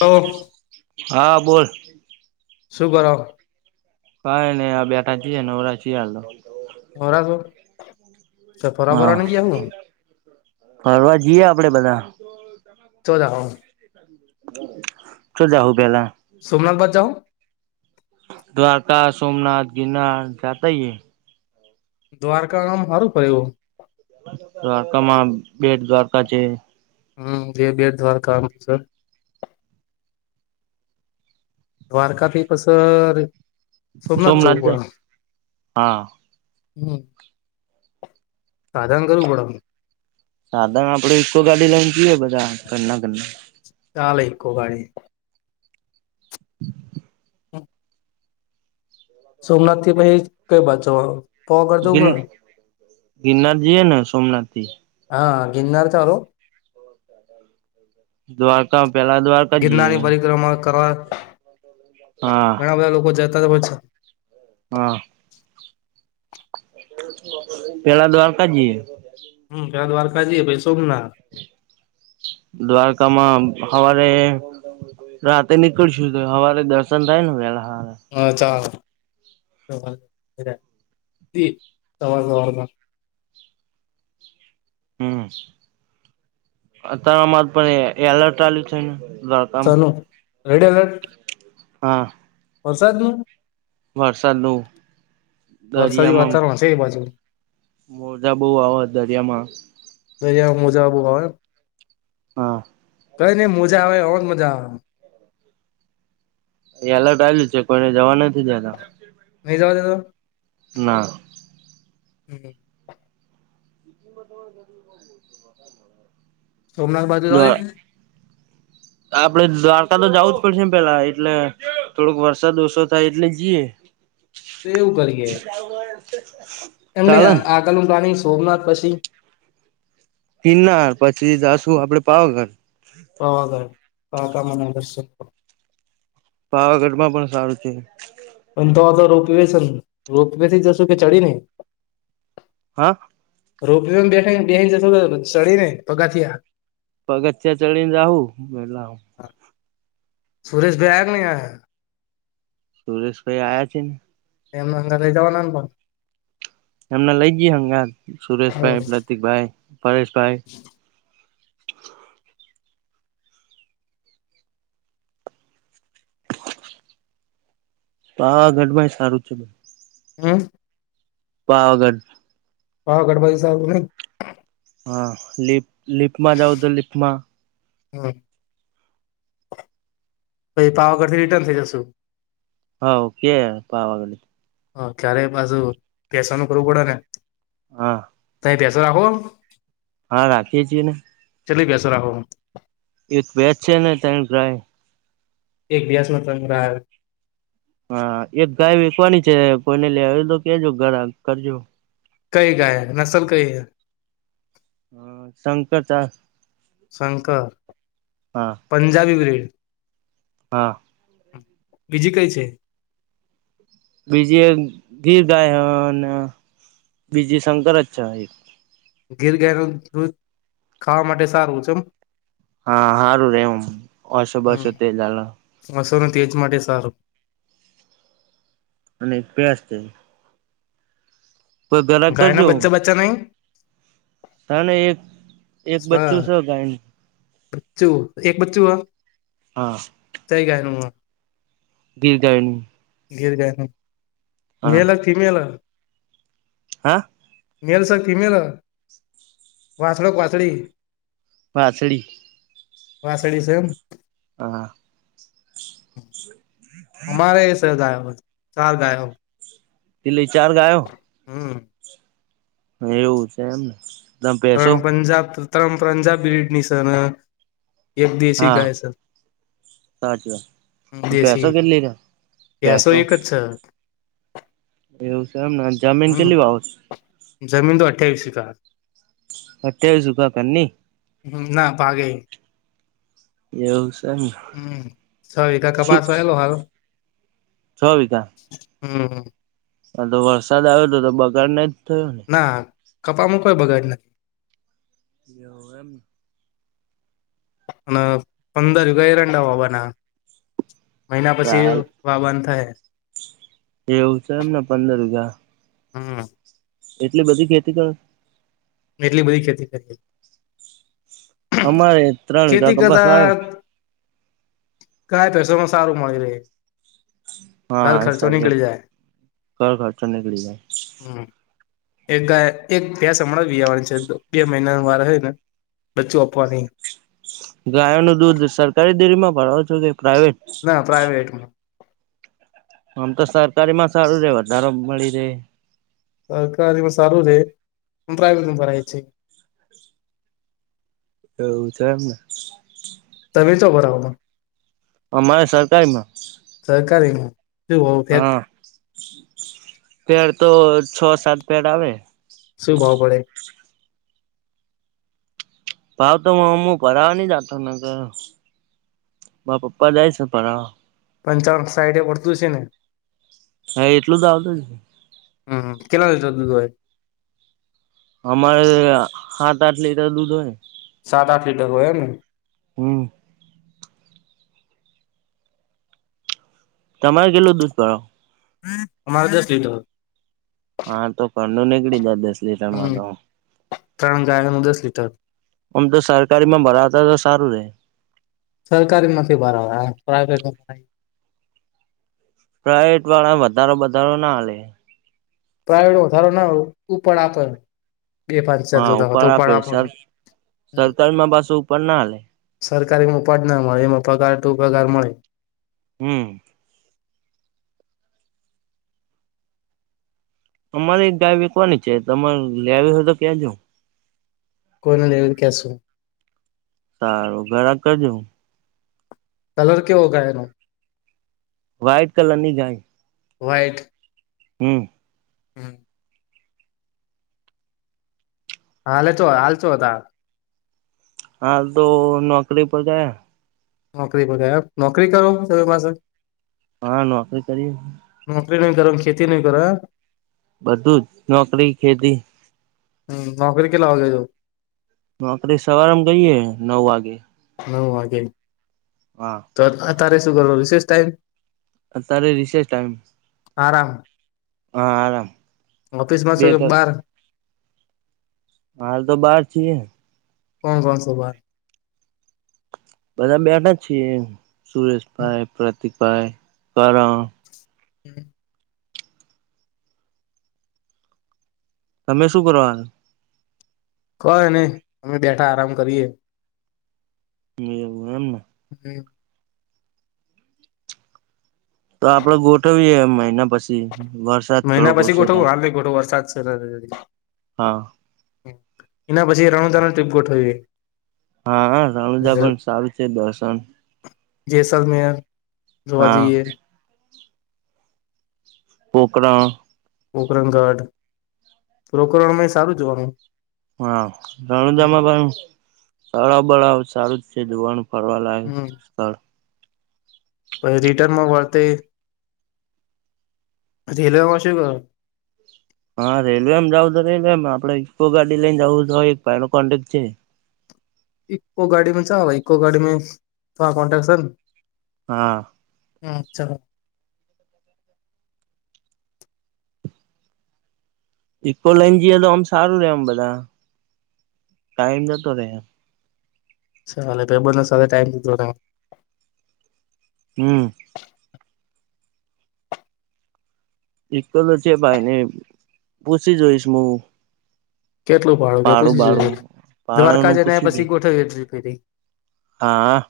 તો હા બોલ. શુભઆરંભ. કઈ નહી બેટા ચિએ નવરા છે હાલ. ખરા સ સ હા ફરાબરા ન કે આવું. ફરવા જઈએ આપડે બધા. ચોદ હ. કર. ચ જાહું પહેલા. સોમનાથ બાદ જાઓ. દ્વારકા સોમનાથ ગિરનાર જાતા હ. દ્વારકામાંમ સારું ફડ એવું. દ્વારકામાં બેટ દ્વારકા છે. હમ બે બી એડ દ્વારા કામ છે. દ્વારકા થી પસ સોમનાથ જવું પડે. હા. હમ સાધન કરવું પડેને. સાધન આપડે ઇકો ગાડી લઈને જઈએ બધા ઘના ઘરના. ચાલે એકકો ગાડી. હા. સોમનાથ થી પછી કઈ બાત. ગિર ગિરનાર જઈએ ને સોમનાથ થી. હા ગિરનાર ચાલું. [inaudible] દ્વારકા પહેલા. ગિરનારની પરિક્રમા કરવા હા ઘણા બધા લોકો જતા જ હોય છે. હા. પેલા દર ક જએ. હમ ક દ્વારકાજી ભાઈ સોમ ના. દ્વારકામાં સવારે. રાતે નીકળશુ તો હવારે દર્શન થાય ને પેલા હ. હા ચાલ તી તમારે હોતો. હમ અતારમાં પણ એલર્ટ આ્યું છે રાત્ર. સનું રેડ અલર્ટ. હા. વરસાદ ન વરસાદનું વરસાદી દરિયામાં વાતાવરણ છે એ બાજુ. મોજા બહુ આવે દરિયામાં. દરિયા મોજા બહુ આવે. હા. કઈ નઈં મજા આવે જ મજા આવે. એ અલર્ટ આવ્યું છે કોઈને જવા નથી દેતા. નહી જવા દેતા. ના. હોવે. તમા જ [unintelligible] સોમનાથ બાજુ જવા દેને. [inaudible] આપડે દ્વારકા તો જવું જ પડશે ને પેલા એટલે થોડોક વરસાદ ઓછો થાય એટલે જઈએ. તો એવું કરીએ. કોણ [unintelligible] એમને આગળનું પ્લાનિંગ સોમનાથ પછી. પિનાર પછી દસું આપડે પાવાગઢ. પવાગઢ કા કામના દર્શક. પાવાગઢ માં પણ સારું છે. પણ તો આ તો રોપવે છે. રોપવે થી જશું કે ચડી ને? હા! રોપ બેઠ બે ઇંચ થો, ચડી ને પગાથયા? પગત્યા ચળને જાઉું. સુરેશ બેગ નહી આ? સુરેશ ભાઈ આવ્યા છે ને. એમના અંદર લઈ જવા ના પણ. એમને લઈ ગયા. હંગાર સુરેશભાઈ, પ્રતિક ભાઈ, પરેશભાઈ. પાવાગઢ માંય સારું છે. હમ! પાવાગઢ. પાવાગઢ સારું ને? હા! લિપ લિફ્ટ જઉ તો લિપમાં. હમ પ પાવાગઢથી રિટર્ન થઈ જશુ. હા ઓકે પવાગળ. હ ચારેય બાજુ પેસન ઉપરવું પડે ને. હા! ત પેસર રાખો. હા રાખીએ છીએ ને. ચલી ભેસો રાખો? એક ભેસ છે ને ત્રણ ગ્રાય. [unintelligible] હા એક ગાય વેકવાની છે. કોઈને લે આવ તો કેજો ઘ કરજો. કઈ ગાયક નસલ કઈ હૈ? હ શંકર. શંકર. હા પંજાબી બ્રીડ. હા! બીજી કઈ છે? બીજી, એક ગીર ગાય અને, બીજી શંકરચ છે. ગીર ગાય નું દૂધ ખાવા માટે સારું છે એમ. હા! સારું રેવમ ઓસો બસો તે જાલ. મસ ન તેજ માટે સારું. અને બેસ્ટ છે. કો ગેરાક ગાય કરજો. [unintelligible] તાને એક એક બચ્ચું છે ગાયને. બચ્ચું. એક બચ્ચું હ. હા! કંઈ ગાયનો? ગિર જાય ન. ગિર ગાયનો. હા મેળે ફિમલ? હા? Malleus female? વાાસડ વાાસડી? વાછડી. વાસાડી છે એમ? હા! અમારે એ છે ગાય. ચાર ગાય. કીટલી ચાર ગાયો? હમ! એવું છે એમને તમે પેસો ત્રણ પંજાબ ત્રણ પંજાબ બિડની સર એક દેશી હા ગાય સર સાચી વાત પેસો દસી કેટલી રે પસો પેસો એક જ છ એવું છે એમ ને જમીન હમ કેલી વા આવશે જમીન તો અઠ્ઠ્યાવીસ ક અઠ્યાવી સુગ પની હ ના પાાગે ન્યુંઝ હમ સવધા કપાસ વાયલો હાલ છ બીજા હમ હ તો વરસાદ આવ્યો હતો તો બગાડ ના જ થયો ને ના કપામાં કોઈ બગાડ નથી એવ એમ અને પંદરગ એરંડા હોવાના મહિના પછી વાબંધ થાયૈ એવું છે એમને પંદર રા હા એટલી બધી ખેતી કરો એટલી બધી ખેતી કરી અમારે ત્રણ ખેતી વિકા કરતા કપાસવા આવ કયા પેસોમાં સારું મળી રહે ઘર ખર્ચો હા નીકળી જાય ઘર ખર્ચો નીકળી જાય હમ એક ગ એક બે્યાસ હણાં વીવાની છે બે મહિનાનું વારે હોય ને બચ્ચું આપવાની ગાયો નું દૂધ સરકારી દેરીમાં ભરાવો છો કે પ્રાઇવેટ હ પ્રાયટ આમ તો સરકારી માં સારું રે વધારો મળી રહે સરકારીમાં સારું છે પણ પ્રાઇવેટ ભરે છે. એવું છે એમને. તમે તોો ભરા આવ અમારે સરકારીમાં સરહકારી ન શું હોે હા પેડ તો છ સાત પેડ આવે શું ભાવ પડે? ભાવ તો હમું ભરાવા ન જાતો નગર મા પપ્પા જાય છે ભરાવા. પંચાવન સાઈડ પડતું છે ને. હા એટલું જ આવતું. હમ્મ કેટલા લીધા તું એ. અમારે હાટ આઠ લીધા ઓ હે. સાત આઠ લીટર હોય ને. હમ્મ. તમારે કેટલુ દૂધ ભરો? હમ્મ અમાંરે દસ લિટર. હા તો ખંડું નીકળી જ દસ લીટર માં હમ તો. ત્રણ ગાયનું દસ લીટર. આમ તો સરકારી માં ભરાવતા તો સારું રે. સરકારી નથી ભરાવા પ્રાાઈવેટમાં પ્રઇવેટ વાળા વધારો વધારો ના લે. પ્રાયડો વધારો ના હો પણ આપે બે પાંચ ચાર હજાર હા જોતા હો તો ઉપર પણ આપે. સર સરકારીમાં પાછું ઉપર ના હાલે સરકારી માં પાંચ ના મળે એમાં પગાર તુ પગાર મળે. હમ્મ. અમારી ગાય વેચવાની છે તમે લે આવી હોય તો કેજો. કોઈને લેવીને ક શું? સારું ઘરાક કેજો. કલર કેવો એ. વ્હાઈટ કલર ની ગાય. વ્હાઈટ. હમ્મ. હમ્મ. હાલે તો હાલચો હતા. હાલ તો નોકરી પર ગયા. નોકરી પર નોકરી કરો તમે પાસે. હા નોકરી કરી. નોકરી નઈ કર ખેતી ન કારો એમ. બધું જ નોકરી, ખેતી. હમ્મ નોકરી કેટલા વાગે જાવ. નોકરી સવારેમ ગઈએ નવ વાગે. નવ વાગે. હા. તો અતારે શું કરો રીસેસ છે. ત્યારે રીસેસ ટાઈમ. આરામ હા આરામ ઓફિસમાં છે બે કે કલાક. બાર. હાલ તો બહાર છીએ. કોણ કોણ સભ બધા બેટા છીએ સુરેશભાઈ, પ્રતીકભાઈ, કરણ. [unintelligible] તમે શું કરવાનું કઈ નહી અમે બેઠા આરામ કરીએ હમ્મ અમના હ. તો આપડે ગોઠવીએ મહિના પછી. વરસાદ મહિના થોડોક પછી ઓછો ગોઠવ થાય હાલ ગોઠવો વરસાદ છે. હા. એના પછી રણુજા ટ્રીપ ગોઠવીએ હા હા રાણુજા પણ સારું છે દર્શન જેસલમેર જોવા હા જઈએ પોકરણ પોોકરગઢ પોકરણમાં એ સારું જોવાનું હા રણોજામાં પણ તળાવ બળાવ સારું જ છે જોવાનુ ફરવા લાયક હમ સ્થળ પછી રિટર્નમાં વળતે રેલવે માં શું કરો? હા રેલવેમ જાવું તો રેલવેમ આપડ ઇકો ગાડી લઈને જવું તો એક ભાઈ નો કોન્ટેક્ટ છે. ઇકો ગાડીમાં છેવે ઇકો ગાડીમાં તા કન્ટ્રક્ટસે હા હા ચાલો ઇકો લઈન જએ તો આમ સારું રે એમ બધા ટાઈમ જતો રે એમ ચાલે ભાઈબંધ ને સાથે ટાઈમથી થોડા હમ એકલો છે ભાઈ ને પૂછી જોઈશ હું કેટલું ફાળું કે ભાડું ભાડું પૂછી ભાડા દ્વારકા નું જ પૂછી દે પછી ગોઠવી ટ્રીપ ની હા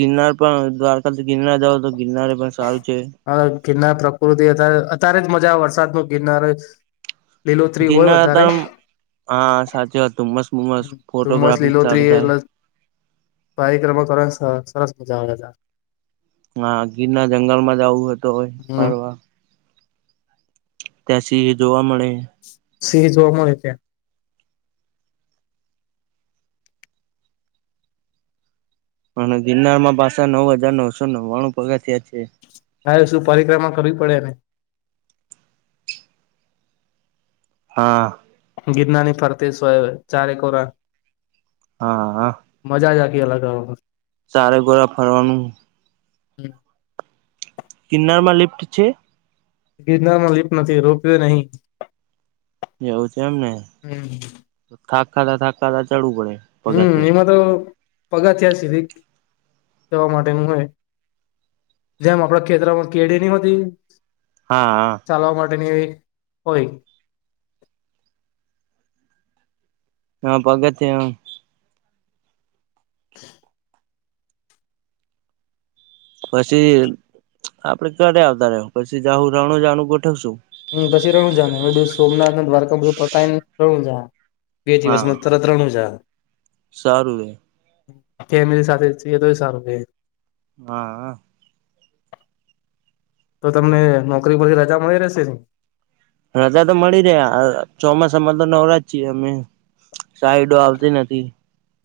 ગિરનાર પણ દ્વારકાથી ગિરનાર જાવ તો ગિરનાર પણ સારું છે. હ ગિરનાર પ્રકૃતિ અત્યારે અત્યારે જ મજા વરસાદ ન ગિરનાર લીલોતરી હોય ગીરનાર વધારે હતા હા સાચી વાત મસ્ત મસ્ત ધુમ્મસ ફોટોગ્રાફી લીલોત્રી સારું થાય એટલે પારિક્રમ કરવાની સરસ મજા આવે તા હા ગીર ના જંગલ માં જવું હતો હોય હમ ફરવા ત્યાં સિંહ એ જોવા મળે સિહ જોવા મળે ત્યાં અને ગિરનારમાં પાસા નવ હજાર નવસો નવ્વાણું પગથયા છે. હા શું પરિક્રમા કરવી પડેને હા ગિરનાની ફરતી સ હો ચારેકોરા. હા મજા જ આખી અલગ હ ચારે ગોળા ફરવાનું ગિરનાર માં લિફ્ટ છે? ગિરનાર માં લીપ નથી રોપ વે નહી. જવું છે એમને નહીં થાકાતા થાકાતા ચડવું પડે હમ પગથિયા એમાં તો પગથયા સુધી જવા માટેનું હોય જેમ આપણા ખેતરામાં કેડી ની હોતી હા હા ચાલવા માટેની એક હોય હા પગથયા [unintelligible] પછી આપડે ઘરે આવતા રહ્યો પછી જાહુ રણુજા નું ગોઠવશું હમ્મ પછી [unintelligible] જા ને બધું સોમનાથ ના દ્વારકા બધું પતાયને રનુજા બે હા દિવસમાં તરા ત્રણ હજાર સારું રે કેમિલી સાથે છેએ તોય સારું છે હા તો તમને નોકરી પરથી રજા મળી રહેશે ને? રજા તો મળી રે ચોમાસામાં તો નવરાજ છીએ અમે. સાઈડો આવતી નથી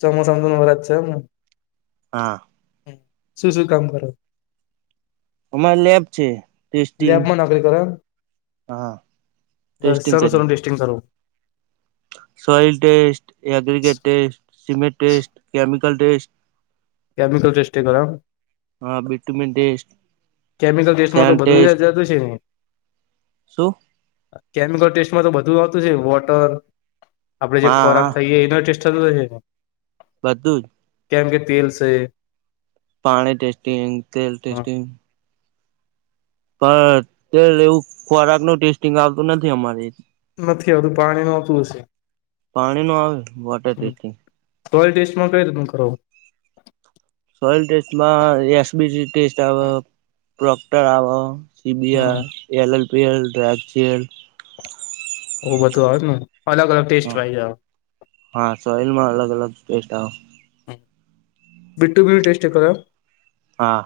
ચોમાસામાં નવરાજ છે એમને હા શું શું કામ કરો? અમારી લેબ છે ટેસ્ટિંગ લેબમાં હા બસ ટેસ્ટિંગ સરારું સરું ટેસ્ટિંગ કરારું soil test aggregate test cement test chemical test chemical ચટેસ્ટે કર હા બટુ મે ડટેસ્ટ કેમિકલ ટેસ્ટમાં તો બધું જતું છે ને શું કેમિકલ ટેસ્ટમાં તો બધું આવતું છે વોટર આપડે જે હા ખોરાક હા થઈ એના ટેસ્ટ [unintelligible] બધું જ કેમ કે તેલ છે પાણી ટટેસ્ટિંગ તલ ટેસ્ટિંગ પણ તે એવું ખોરાક નુ ટેસ્ટિંગ આવતું નથી અમારે નથી આવધું પાણી નતું હશે પાણી નું આવે વોટર ટેસ્ટિંગ રોયલ ટેસ્ટમાં કઈ રીતનું કરવું સોલ ટેસ્ટમાં એસબીસી ટેસ્ટ આવે પ્રોક્ટર આવે સીબિયા હમ એલ [unintelligible] ઓવ બધું આવે ને અલગ અલગ ટેસ્ટ જ હા સોઈલ માં અલગ અલગ ટેસ્ટ આવ બીટું બી ટેસ્ટી કા હા